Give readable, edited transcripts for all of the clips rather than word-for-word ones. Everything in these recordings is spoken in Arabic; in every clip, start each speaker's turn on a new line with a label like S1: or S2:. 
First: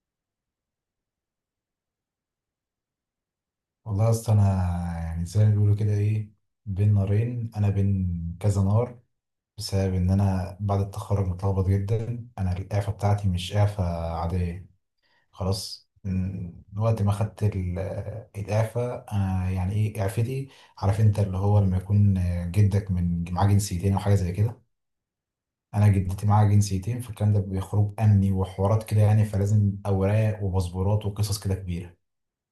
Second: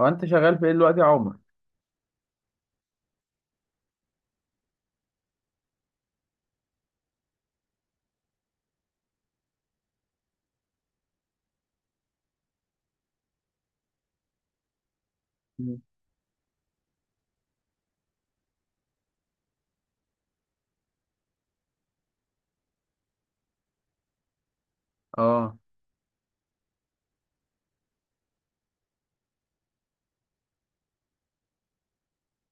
S1: هو انت شغال في ايه دلوقتي يا عمر؟
S2: والله يا اسطى انا، يعني زي ما بيقولوا كده ايه، بين نارين، انا بين كذا نار، بسبب ان انا بعد التخرج متلخبط جدا. انا الاعفاء بتاعتي مش اعفاء عاديه،
S1: مم.
S2: خلاص. من وقت ما خدت الاعفاء. انا يعني ايه، اعفتي، عارف انت اللي هو لما يكون جدك من معاه جنسيتين او حاجه زي كده.
S1: اه.
S2: انا جدتي معاها جنسيتين، فالكلام ده بيخرج امني وحوارات كده يعني، فلازم اوراق وباسبورات وقصص كده كبيره،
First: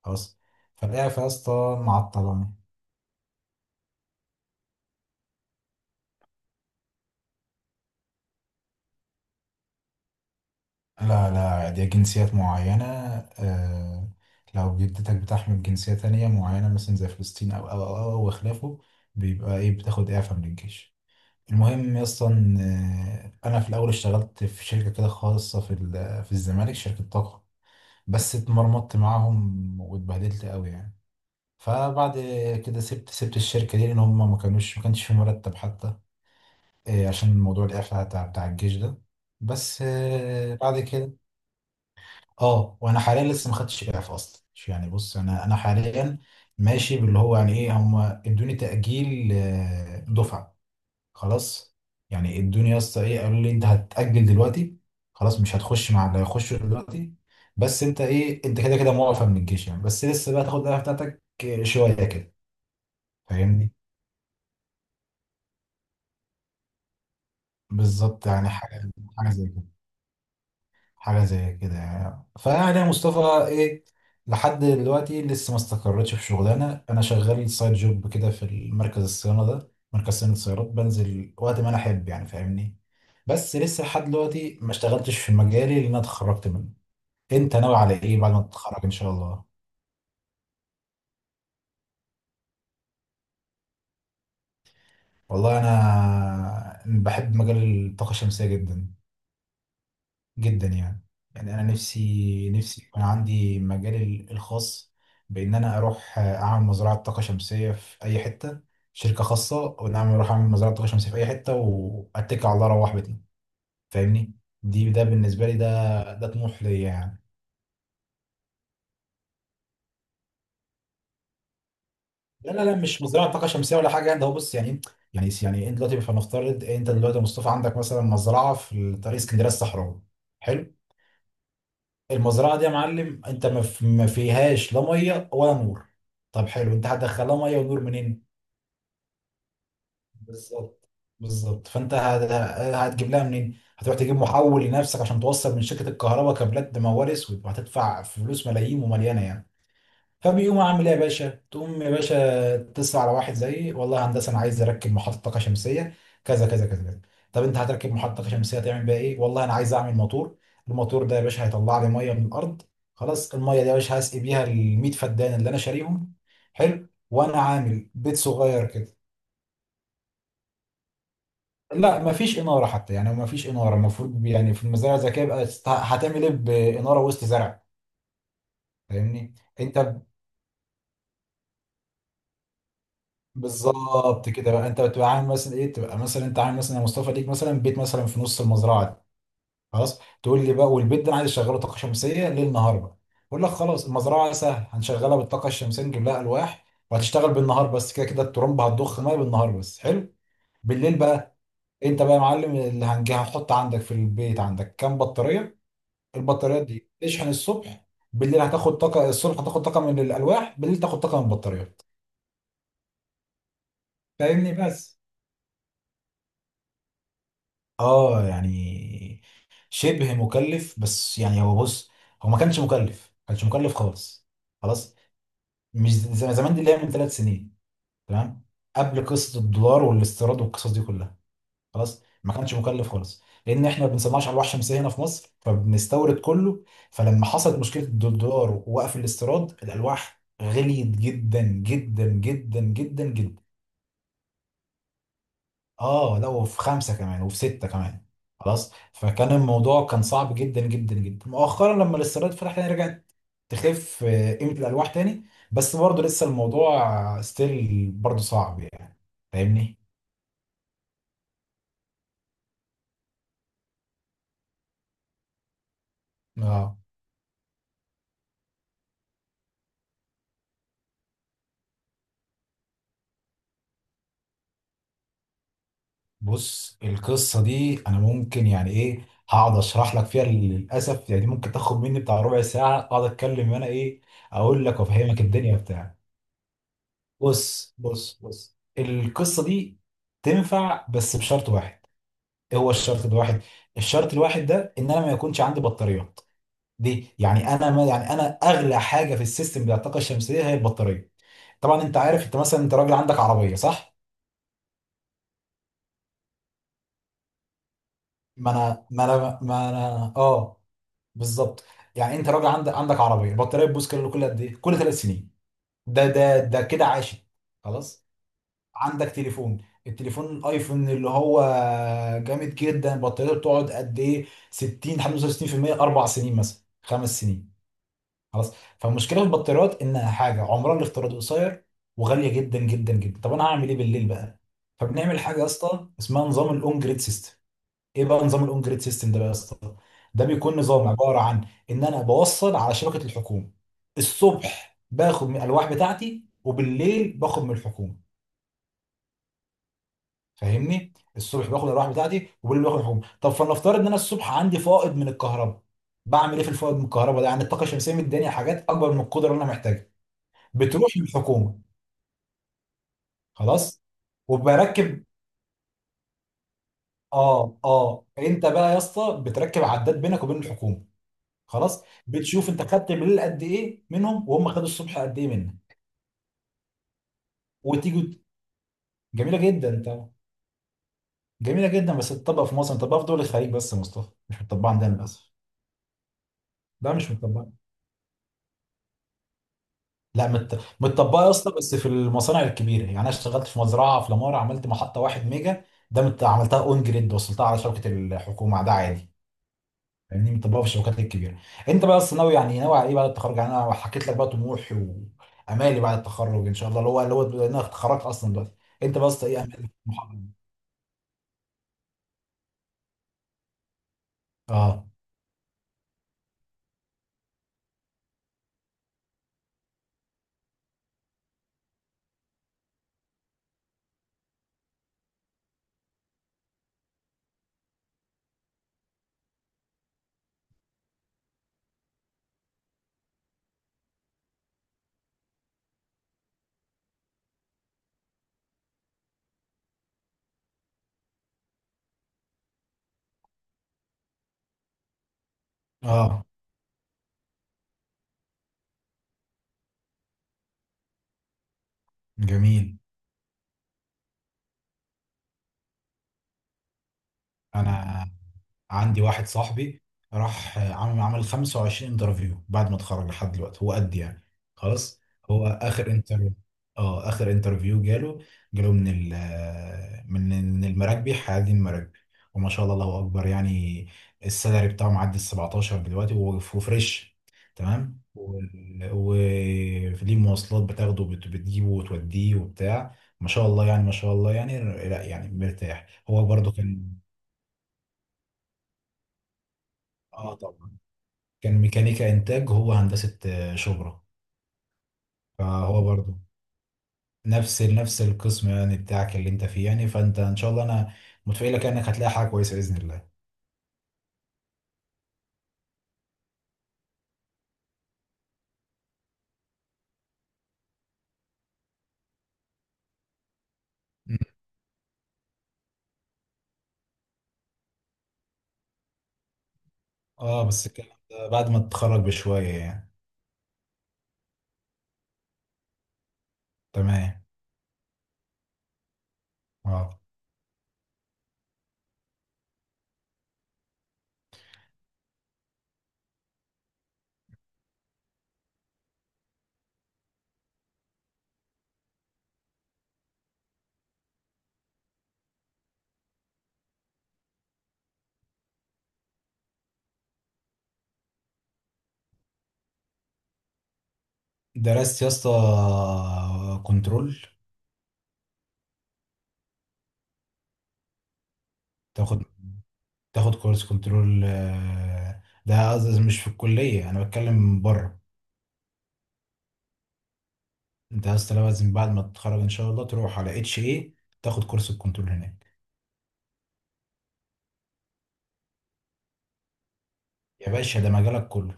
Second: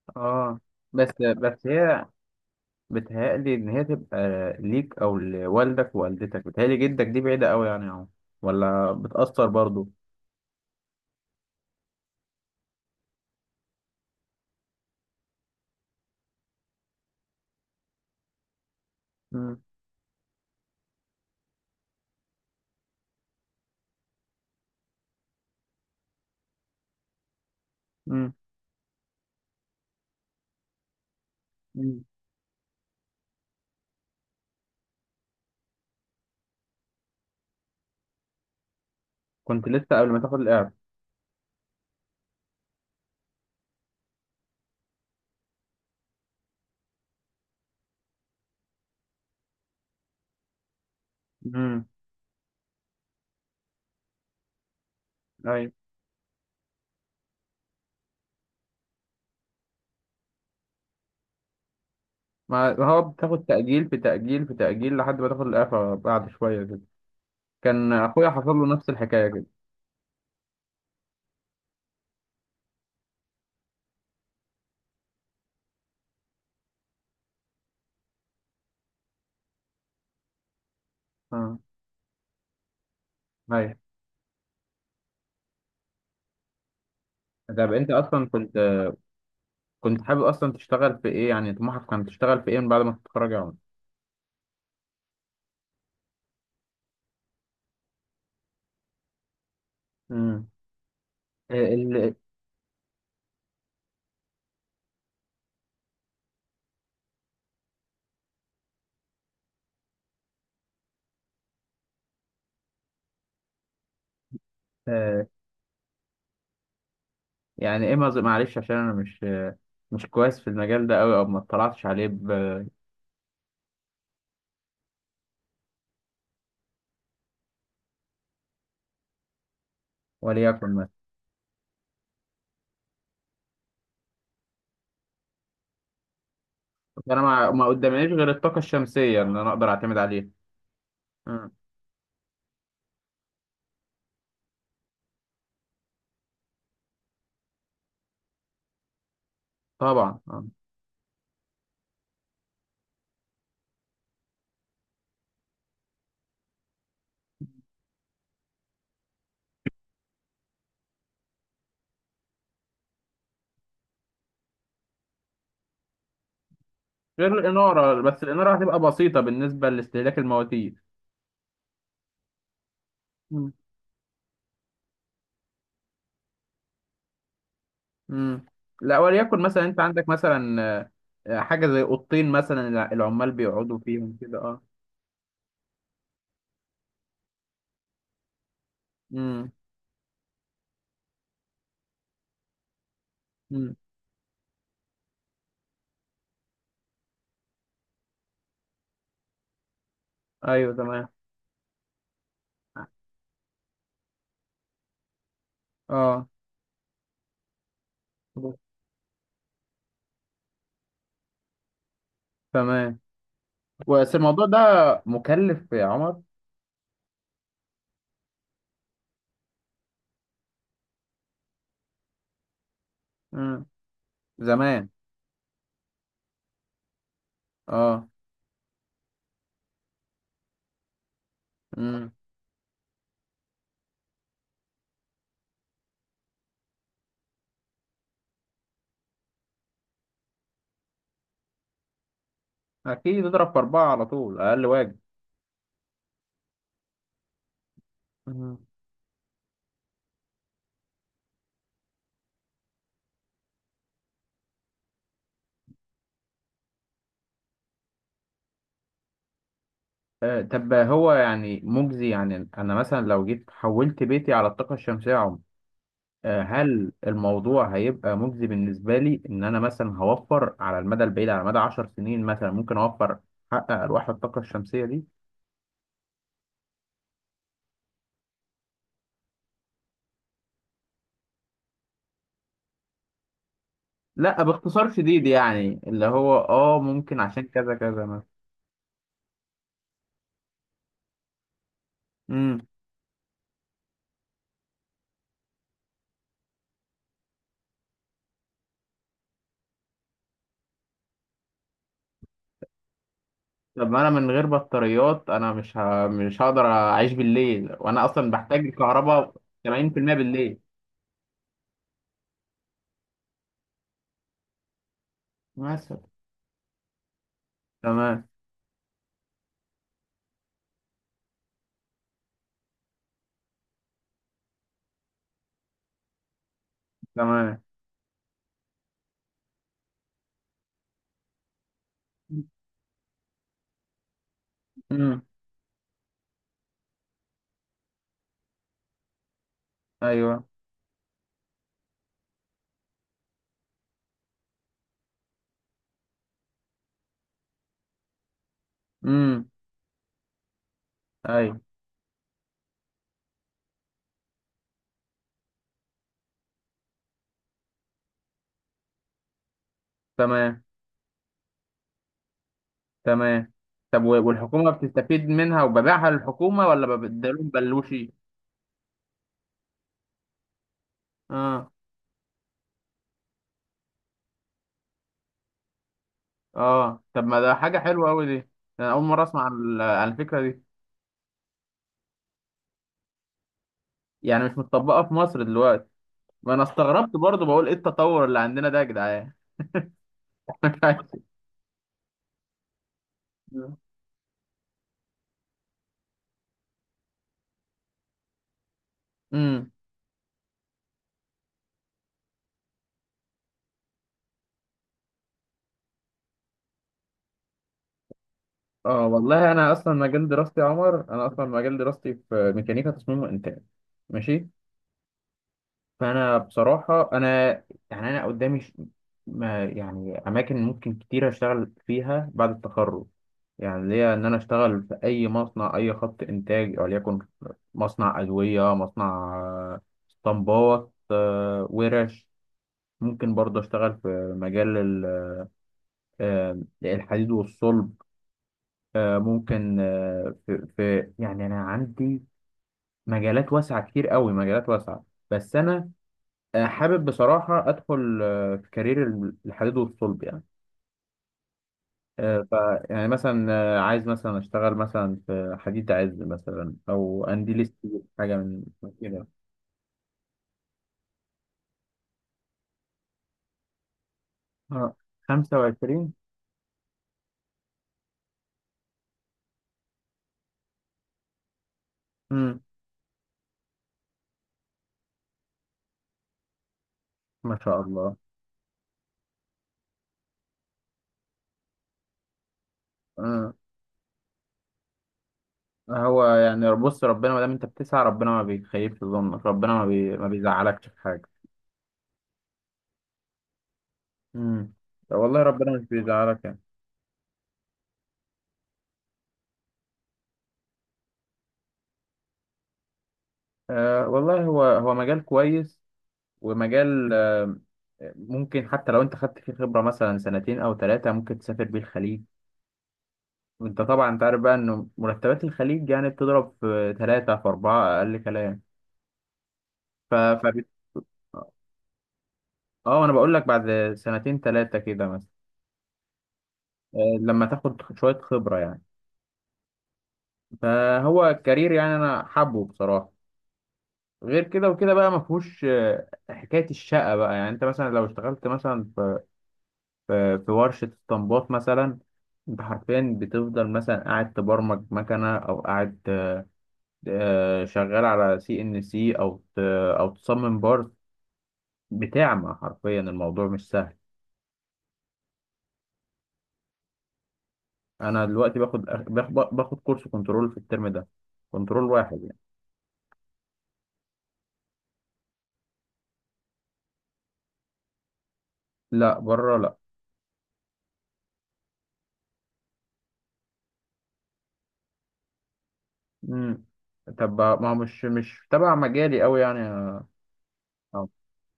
S2: خلاص.
S1: اه. بس
S2: فالاعفاء يا
S1: بس
S2: اسطى
S1: هي
S2: معطلاني.
S1: بتهيألي ان هي تبقى ليك او لوالدك ووالدتك، بتهيألي جدك دي بعيدة قوي يعني يا عمر، ولا بتأثر برضو؟
S2: لا لا، دي جنسيات معينة. آه، لو جدتك بتحمل جنسية تانية معينة مثلا زي فلسطين أو وخلافه، بيبقى
S1: مم.
S2: إيه، بتاخد إعفاء من الجيش. المهم أصلا، أنا في الأول اشتغلت في شركة كده خاصة في الزمالك، شركة طاقة.
S1: مم.
S2: بس اتمرمطت معاهم واتبهدلت قوي يعني.
S1: مم.
S2: فبعد كده سبت الشركة دي، لأن هم ما كانوش، ما كانش في مرتب حتى، عشان موضوع الإعفاء بتاع الجيش ده.
S1: كنت
S2: بس،
S1: لسه قبل ما تاخد الإعفاء؟
S2: بعد كده، اه، وانا حاليا لسه ما خدتش اعفاء اصلا يعني. بص انا حاليا ماشي باللي هو يعني ايه، هم ادوني تاجيل، دفعه، خلاص.
S1: امم.
S2: يعني ادوني يا اسطى ايه، قالوا لي انت هتاجل دلوقتي، خلاص مش
S1: ايوه.
S2: هتخش مع اللي هيخشوا دلوقتي. بس انت ايه، انت كده كده موقف من الجيش يعني، بس لسه بقى تاخد الاعفاء بتاعتك شويه كده.
S1: ما هو بتاخد
S2: فاهمني.
S1: تأجيل في تأجيل في تأجيل لحد ما تاخد الإعفاء بعد شوية كده. كان
S2: بالظبط،
S1: أخويا
S2: يعني
S1: حصل له نفس
S2: حاجه،
S1: الحكاية
S2: حاجه
S1: كده.
S2: زي كده، حاجة زي كده يعني. فيعني يا مصطفى ايه، لحد دلوقتي لسه ما استقرتش في شغلانة. انا شغال سايد جوب كده في مركز الصيانة ده، مركز صيانة السيارات، بنزل
S1: اه.
S2: وقت ما انا احب يعني، فاهمني. بس
S1: ايوه.
S2: لسه لحد دلوقتي ما اشتغلتش في مجالي، لان انا اتخرجت منه. انت
S1: طب
S2: ناوي
S1: أنت
S2: على ايه
S1: أصلا
S2: بعد ما
S1: كنت
S2: تتخرج ان شاء الله؟
S1: كنت حابب أصلا تشتغل في إيه؟ يعني طموحك كان تشتغل في إيه من بعد ما تتخرج يا عمر؟
S2: والله انا بحب مجال الطاقة الشمسية جدا،
S1: امم.
S2: جدا يعني. يعني انا
S1: ال...
S2: نفسي يكون عندي مجالي الخاص، بان انا اروح اعمل مزرعه طاقه شمسيه في اي حته، شركه خاصه، وان انا اروح اعمل مزرعه طاقه شمسيه في اي حته واتكل على الله اروح بيتنا. فاهمني. دي،
S1: آه،
S2: بالنسبه لي ده، طموح ليا يعني.
S1: يعني اما معلش، عشان انا مش كويس في المجال ده قوي او ما اطلعتش عليه
S2: لا لا لا، مش مزرعه طاقه شمسيه ولا حاجه، ده هو بص يعني. يعني انت دلوقتي، فنفترض انت دلوقتي يا مصطفى عندك مثلا مزرعه في طريق اسكندريه الصحراوي،
S1: وليكن
S2: حلو؟
S1: مثلا
S2: المزرعه دي يا معلم انت ما فيهاش لا ميه ولا نور. طب حلو، انت
S1: فانا
S2: هتدخلها ميه
S1: ما
S2: ونور
S1: قدامنيش
S2: منين؟
S1: غير الطاقه الشمسيه اللي انا اقدر اعتمد عليها.
S2: بالظبط.
S1: امم.
S2: بالظبط. فانت هتجيب لها منين؟ هتروح تجيب محول لنفسك عشان توصل من شركه الكهرباء كابلات بموال اسود، وهتدفع فلوس ملايين ومليانه يعني.
S1: طبعا.
S2: فبيقوم عامل ايه يا باشا، تقوم يا باشا تتصل على واحد زيي، والله يا هندسه انا عايز اركب محطه طاقه شمسيه، كذا كذا كذا كذا. طب انت هتركب محطه طاقه شمسيه هتعمل بيها ايه؟ والله انا عايز اعمل موتور. الموتور ده يا باشا هيطلع لي ميه من الارض، خلاص. الميه دي يا باشا هسقي بيها ال 100 فدان اللي انا شاريهم، حلو، وانا
S1: غير
S2: عامل
S1: الاناره،
S2: بيت
S1: بس الاناره
S2: صغير
S1: هتبقى
S2: كده.
S1: بسيطه بالنسبه لاستهلاك المواتير.
S2: لا مفيش اناره حتى يعني، مفيش
S1: امم.
S2: اناره. المفروض يعني في المزارع الذكيه بقى، هتعمل ايه باناره وسط زرع؟
S1: امم. لا،
S2: فاهمني.
S1: وليكن مثلا انت
S2: انت،
S1: عندك مثلا حاجه زي اوضتين، مثلا العمال بيقعدوا فيهم
S2: بالظبط
S1: كده،
S2: كده
S1: اه.
S2: بقى، انت بتبقى عامل مثلا ايه، تبقى مثلا انت عامل مثلا يا مصطفى ليك مثلا بيت مثلا في نص المزرعه دي،
S1: امم.
S2: خلاص. تقول لي بقى، والبيت ده انا عايز اشغله طاقه شمسيه ليل نهار بقى. اقول لك
S1: امم.
S2: خلاص، المزرعه سهل هنشغلها بالطاقه الشمسيه، نجيب لها الواح وهتشتغل بالنهار بس، كده كده الترمبه هتضخ ميه بالنهار بس، حلو.
S1: ايوه،
S2: بالليل
S1: تمام.
S2: بقى، انت بقى يا معلم اللي هنجي هنحط عندك في البيت عندك كام بطاريه.
S1: اه.
S2: البطاريات دي تشحن الصبح، بالليل هتاخد طاقه، الصبح هتاخد طاقه من الالواح، بالليل تاخد طاقه من البطاريات.
S1: تمام. بس الموضوع
S2: فاهمني.
S1: ده
S2: بس
S1: مكلف يا عمر.
S2: اه يعني، شبه مكلف، بس يعني هو بص، هو ما كانش مكلف، ما كانش
S1: مم.
S2: مكلف خالص،
S1: زمان.
S2: خلاص. مش زي زمان، دي اللي هي من ثلاث سنين،
S1: اه.
S2: تمام، قبل قصه الدولار والاستيراد والقصص دي كلها، خلاص،
S1: مم.
S2: ما كانش مكلف خالص. لان احنا ما بنصنعش الواح شمسيه هنا في مصر، فبنستورد كله. فلما حصلت مشكله الدولار ووقف الاستيراد، الالواح غليت جدا جدا جدا جدا
S1: اكيد،
S2: جدا.
S1: اضرب في اربعة على طول، اقل واجب.
S2: اه، لا، وفي خمسه كمان وفي سته كمان،
S1: مم.
S2: خلاص. فكان الموضوع كان صعب جدا جدا جدا. مؤخرا لما الاستيراد فتح تاني، رجعت تخف قيمه الالواح تاني، بس برضه لسه الموضوع ستيل برضه صعب يعني، فاهمني.
S1: طب هو يعني مجزي؟ يعني انا مثلا لو جيت حولت بيتي على الطاقه الشمسيه يا عمر،
S2: اه،
S1: هل الموضوع هيبقى مجزي بالنسبه لي ان انا مثلا هوفر على المدى البعيد، على مدى 10 سنين مثلا ممكن اوفر حق ارواح الطاقه الشمسيه دي؟
S2: بص القصه دي انا ممكن يعني ايه هقعد اشرح لك فيها للاسف يعني، دي ممكن تاخد مني بتاع ربع ساعه اقعد اتكلم وانا ايه،
S1: لا،
S2: اقول لك
S1: باختصار
S2: وافهمك
S1: شديد،
S2: الدنيا
S1: يعني
S2: بتاع.
S1: اللي هو ممكن عشان كذا
S2: بص بص
S1: كذا.
S2: بص، القصه دي تنفع بس بشرط واحد.
S1: مثلا.
S2: هو الشرط الواحد، الشرط الواحد ده، ان انا ما يكونش عندي بطاريات دي. يعني انا، ما، يعني انا اغلى حاجه في السيستم بتاع الطاقه الشمسيه هي البطاريه. طبعا انت عارف، انت مثلا انت راجل عندك عربيه،
S1: طب
S2: صح؟
S1: ما انا من غير بطاريات انا مش هقدر اعيش بالليل وانا اصلا
S2: ما
S1: بحتاج
S2: انا ما
S1: الكهرباء
S2: انا ما انا
S1: 80% بالليل.
S2: اه، بالظبط. يعني انت راجل عندك عربيه، البطاريه بتبوظ كل قد ايه، كل ثلاث سنين،
S1: مثلا.
S2: ده كده عاشت، خلاص.
S1: تمام.
S2: عندك تليفون، التليفون الايفون اللي هو جامد جدا بطاريته بتقعد قد ايه، 60 65% اربع سنين مثلا، خمس سنين،
S1: تمام.
S2: خلاص. فالمشكله في البطاريات انها حاجه عمرها الافتراضي قصير وغاليه جدا جدا جدا. طب انا هعمل ايه بالليل بقى؟ فبنعمل
S1: امم.
S2: حاجه يا اسطى اسمها نظام الاون جريد سيستم. ايه بقى نظام الاون جريد سيستم ده بقى يا اسطى؟ ده
S1: ايوه.
S2: بيكون نظام عباره عن ان انا بوصل على شبكه الحكومه، الصبح باخد من الالواح بتاعتي وبالليل باخد من الحكومه.
S1: امم.
S2: فاهمني، الصبح
S1: ايوه.
S2: باخد الالواح بتاعتي وبالليل باخد الحكومه. طب فلنفترض ان انا الصبح عندي فائض من الكهرباء، بعمل ايه في الفائض من الكهرباء ده؟ يعني الطاقه الشمسيه مداني حاجات اكبر من القدره اللي انا محتاجها،
S1: تمام.
S2: بتروح للحكومه،
S1: تمام.
S2: خلاص.
S1: طب والحكومه
S2: وبركب،
S1: بتستفيد منها وببيعها للحكومه ولا ببدلهم
S2: اه اه،
S1: بلوشي؟
S2: انت بقى يا اسطى بتركب عداد بينك وبين الحكومه،
S1: اه.
S2: خلاص، بتشوف انت خدت بالليل قد ايه منهم وهم خدوا الصبح قد ايه منك.
S1: اه. طب ما ده حاجه حلوه
S2: وتيجي،
S1: قوي دي. انا اول مره
S2: جميله
S1: اسمع عن
S2: جدا. انت،
S1: عن الفكره دي.
S2: جميله جدا، بس تطبق في مصر، تطبق في دول الخليج بس يا مصطفى، مش
S1: يعني مش
S2: متطبقه عندنا
S1: متطبقه في
S2: للاسف.
S1: مصر دلوقتي؟ ما انا
S2: لا مش
S1: استغربت برضو،
S2: متطبقه.
S1: بقول ايه التطور اللي عندنا ده يا جدعان!
S2: لا، متطبقه يا اسطى بس في المصانع الكبيره. يعني انا اشتغلت في مزرعه في لامار، عملت محطه واحد ميجا، ده، عملتها اون جريد، وصلتها على شبكه الحكومه، ده عادي.
S1: امم.
S2: فاهمني، ما تطبقها في الشبكات الكبيره. انت بقى اصلا ناوي يعني، ناوي على ايه بعد التخرج؟ يعني انا حكيت لك بقى طموحي وامالي بعد التخرج ان شاء الله، اللي هو لأن انا اتخرجت اصلا دلوقتي. انت
S1: اه.
S2: بس ايه
S1: والله
S2: امالك
S1: انا اصلا
S2: طموحك؟
S1: مجال دراستي يا عمر، انا اصلا مجال دراستي في ميكانيكا تصميم وانتاج. ماشي.
S2: اه
S1: فانا بصراحه انا، يعني انا قدامي ما يعني اماكن ممكن كتير اشتغل فيها بعد التخرج. يعني ليا ان انا اشتغل في اي مصنع، اي خط انتاج، وليكن مصنع ادويه، مصنع اسطمبات، ورش. ممكن برضه اشتغل في مجال الحديد والصلب. ممكن في يعني انا عندي مجالات واسعه كتير قوي، مجالات واسعه. بس انا
S2: اه،
S1: حابب بصراحه ادخل في كارير الحديد والصلب يعني. آه، ف
S2: جميل.
S1: يعني مثلا عايز مثلا اشتغل مثلا في حديد عز، مثلا او قنديل ستيل،
S2: انا
S1: حاجه من
S2: عندي
S1: كده.
S2: واحد صاحبي راح، عمل 25 انترفيو بعد ما اتخرج لحد دلوقتي، هو قد يعني،
S1: آه،
S2: خلاص. هو اخر
S1: 25.
S2: انترفيو، اه اخر انترفيو جاله من ال من من المراكبي حيادي المراكبي. وما
S1: امم.
S2: شاء الله، الله اكبر يعني، السالري بتاعه معدي ال 17 دلوقتي، وهو وفريش،
S1: ما شاء
S2: تمام،
S1: الله.
S2: وليه مواصلات بتاخده وبت- بتجيبه وتوديه وبتاع، ما شاء
S1: آه،
S2: الله يعني، ما شاء الله يعني. لا يعني مرتاح،
S1: هو
S2: هو برضه
S1: يعني،
S2: كان،
S1: بص، ربنا ما دام انت بتسعى ربنا ما بيخيبش ظنك، ربنا ما
S2: اه طبعا،
S1: بيزعلكش في حاجه.
S2: كان ميكانيكا انتاج، هو هندسة شبرا.
S1: امم. والله ربنا مش
S2: فهو برضو
S1: بيزعلك يعني.
S2: نفس القسم يعني بتاعك اللي انت فيه يعني، فانت ان شاء الله انا متفائلك انك هتلاقي حاجة كويسة بإذن الله.
S1: والله هو مجال كويس ومجال ممكن، حتى لو انت خدت فيه خبرة مثلا سنتين او ثلاثة ممكن تسافر بيه الخليج. وانت طبعا
S2: م.
S1: انت عارف بقى انه مرتبات الخليج يعني بتضرب في ثلاثة في أربعة، اقل كلام. ف
S2: اه،
S1: ف
S2: بس الكلام ده بعد ما تتخرج بشوية يعني،
S1: اه انا بقول لك بعد سنتين ثلاثة كده مثلا.
S2: تمام.
S1: لما تاخد شوية خبرة يعني.
S2: اه،
S1: فهو الكارير، يعني انا حابه بصراحة. غير كده وكده بقى، ما فيهوش حكاية الشقة بقى، يعني انت مثلا لو اشتغلت مثلا في ورشة اسطمبات مثلا، انت حرفيا بتفضل مثلا قاعد تبرمج مكنة، او قاعد شغال على سي ان سي، او تصمم بارت. بتعمى حرفيا، الموضوع مش سهل.
S2: درست يا اسطى كنترول؟
S1: انا دلوقتي باخد كورس كنترول في الترم ده، كنترول واحد
S2: تاخد
S1: يعني.
S2: تاخد كورس كنترول ده، قصدي مش في الكلية، انا بتكلم بره.
S1: لا بره، لا.
S2: انت يا اسطى لازم بعد ما تتخرج ان شاء الله تروح على اتش اي، تاخد كورس الكنترول هناك.
S1: مم. طب ما هو مش تبع مجالي قوي يعني.
S2: يا باشا ده
S1: أو.
S2: مجالك كله،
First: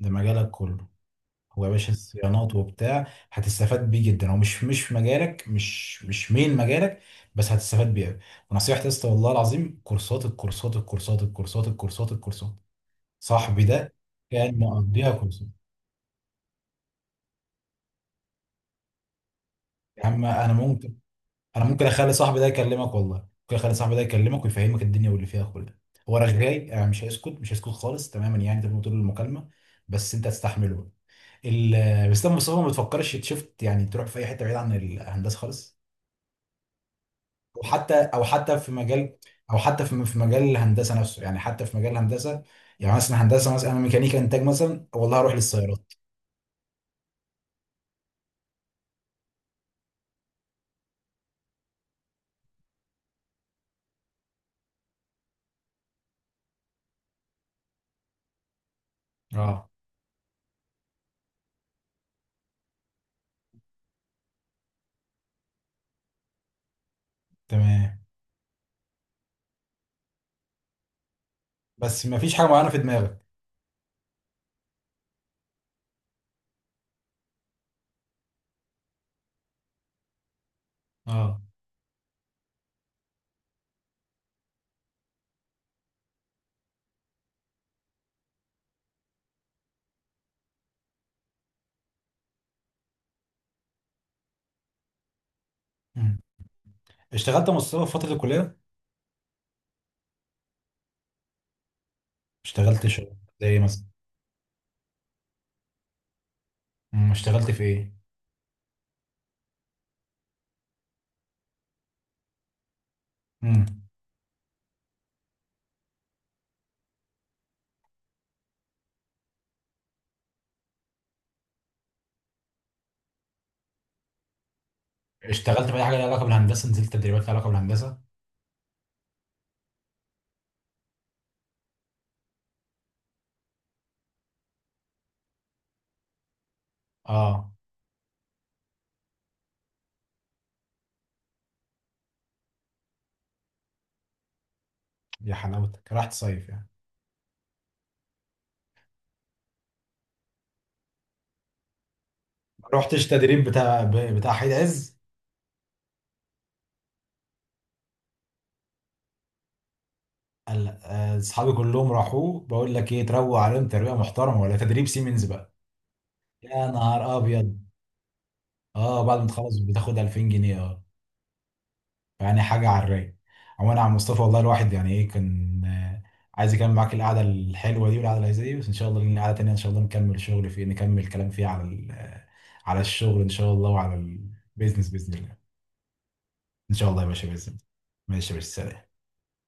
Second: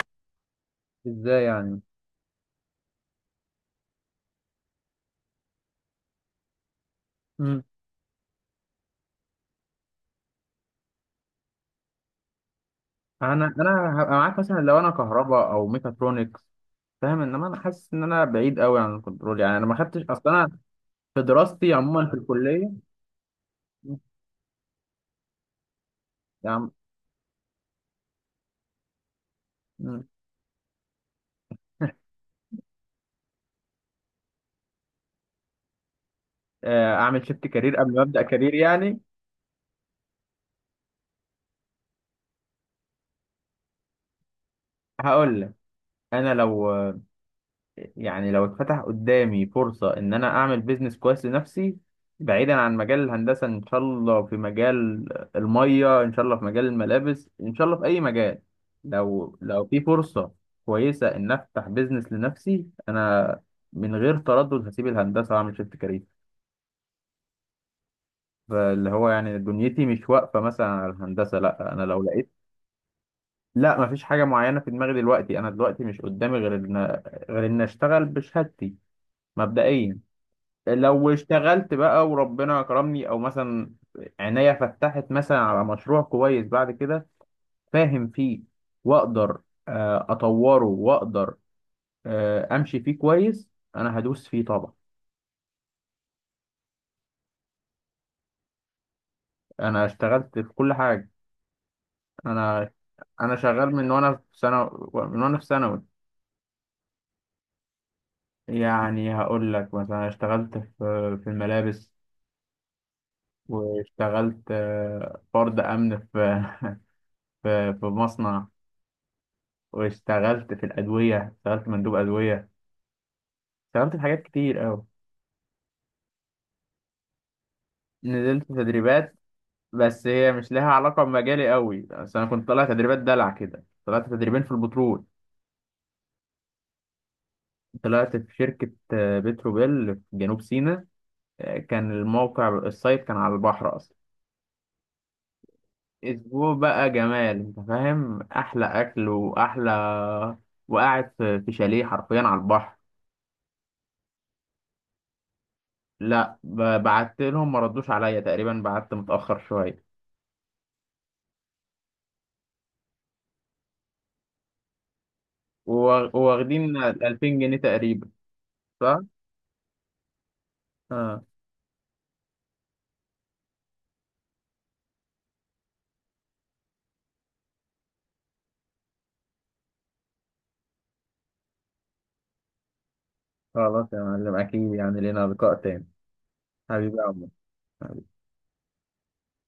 S2: ده مجالك كله.
S1: ازاي
S2: هو يا
S1: يعني؟
S2: باشا الصيانات وبتاع هتستفاد بيه جدا، هو مش في مجالك، مش مين مجالك، بس
S1: مم.
S2: هتستفاد بيه أوي. ونصيحتي يا اسطى والله العظيم، كورسات، الكورسات الكورسات الكورسات الكورسات الكورسات.
S1: انا
S2: صاحبي ده
S1: انا هبقى معاك
S2: كان
S1: مثلا لو انا
S2: مقضيها كورسات.
S1: كهرباء او ميكاترونكس، فاهم، انما انا حاسس ان انا بعيد قوي عن الكنترول، يعني انا ما خدتش
S2: يا عم
S1: اصلا،
S2: انا
S1: انا
S2: ممكن
S1: في
S2: انا
S1: دراستي
S2: ممكن
S1: عموما
S2: اخلي
S1: في
S2: صاحبي ده
S1: الكليه
S2: يكلمك، والله ممكن اخلي صاحبي ده يكلمك ويفهمك الدنيا واللي فيها كلها. هو رغاي
S1: يعني.
S2: يعني، مش هيسكت، مش هيسكت خالص تماما يعني، تبقى طول المكالمه،
S1: مم.
S2: بس انت هتستحمله. بس ده مصطفى ما بتفكرش شفت يعني تروح في اي حته بعيد عن الهندسه خالص،
S1: اعمل شيفت
S2: او
S1: كارير قبل
S2: حتى
S1: ما ابدا
S2: او
S1: كارير
S2: حتى في
S1: يعني؟
S2: مجال، او حتى في مجال الهندسه نفسه يعني، حتى في مجال الهندسه. يعني مثلا هندسه، مثلا انا ميكانيكا انتاج، مثلا والله هروح
S1: هقول لك،
S2: للسيارات.
S1: انا لو، يعني لو اتفتح قدامي فرصه ان انا اعمل بيزنس كويس لنفسي بعيدا عن مجال الهندسه، ان شاء الله في مجال الميه، ان شاء الله في مجال الملابس، ان شاء الله في اي مجال، لو
S2: اه
S1: في فرصه كويسه ان افتح بيزنس لنفسي، انا من غير تردد هسيب الهندسه واعمل شيفت كارير.
S2: تمام.
S1: فاللي هو يعني دنيتي مش واقفة مثلا على الهندسة، لا أنا لو
S2: بس ما
S1: لقيت.
S2: فيش حاجه معينه في دماغك؟
S1: لا، مفيش حاجة معينة في دماغي دلوقتي. أنا دلوقتي مش قدامي غير إن أشتغل بشهادتي مبدئيا. لو
S2: اه.
S1: اشتغلت بقى وربنا كرمني، أو مثلا عينيا فتحت مثلا على مشروع كويس بعد كده فاهم فيه، وأقدر أطوره، وأقدر أمشي فيه كويس. أنا هدوس فيه طبعا.
S2: مم. اشتغلت يا مصطفى في فتره الكليه؟
S1: أنا اشتغلت في كل حاجة. أنا
S2: اشتغلت شغل
S1: أنا
S2: زي ايه
S1: شغال
S2: مثلا؟
S1: من وأنا في ثانوي.
S2: مم. اشتغلت في ايه؟
S1: يعني هقول لك مثلا اشتغلت في في الملابس.
S2: مم.
S1: واشتغلت فرد امن في في مصنع، واشتغلت في الادويه، اشتغلت مندوب ادويه. اشتغلت في حاجات كتير قوي.
S2: اشتغلت في اي حاجه لها علاقه بالهندسه؟ نزلت تدريبات لها علاقه بالهندسه؟
S1: نزلت تدريبات، بس هي مش لها علاقه بمجالي قوي، بس انا كنت طالع تدريبات دلع كده. طلعت تدريبين في البترول،
S2: اه.
S1: طلعت في شركه بتروبيل في جنوب سيناء. كان الموقع السايت كان على البحر اصلا.
S2: يا حلاوتك، رحت صيف
S1: اسبوع
S2: يعني.
S1: بقى جمال، انت فاهم، احلى اكل واحلى، وقاعد في شاليه حرفيا على البحر.
S2: رحتش تدريب بتاع حيد عز؟
S1: لا بعت لهم ما ردوش عليا تقريبا، بعت متاخر شويه.
S2: قال لأ. اصحابي كلهم راحوا، بقول لك ايه، تروق عليهم تربيه محترمه ولا تدريب سيمنز بقى. يا
S1: وواخدين
S2: نهار
S1: 2000 جنيه
S2: ابيض،
S1: تقريبا. صح.
S2: اه، بعد ما تخلص بتاخد 2000 جنيه، اه.
S1: اه.
S2: يعني حاجه على الرايق. عموما يا عم مصطفى، والله الواحد يعني ايه كان عايز يكمل معاك القعده الحلوه دي، والقعده اللذيذه دي، بس ان شاء الله لنا قعده تانيه ان شاء الله، نكمل شغل فيه، نكمل كلام فيه على على الشغل ان شاء الله،
S1: خلاص
S2: وعلى
S1: يا معلم، اكيد
S2: البيزنس
S1: يعني
S2: باذن
S1: لينا
S2: الله.
S1: لقاء تاني.
S2: ان شاء
S1: حبيبي
S2: الله
S1: يا
S2: يا
S1: عمر.
S2: باشا، باذن الله. ماشي يا باشا، سلام.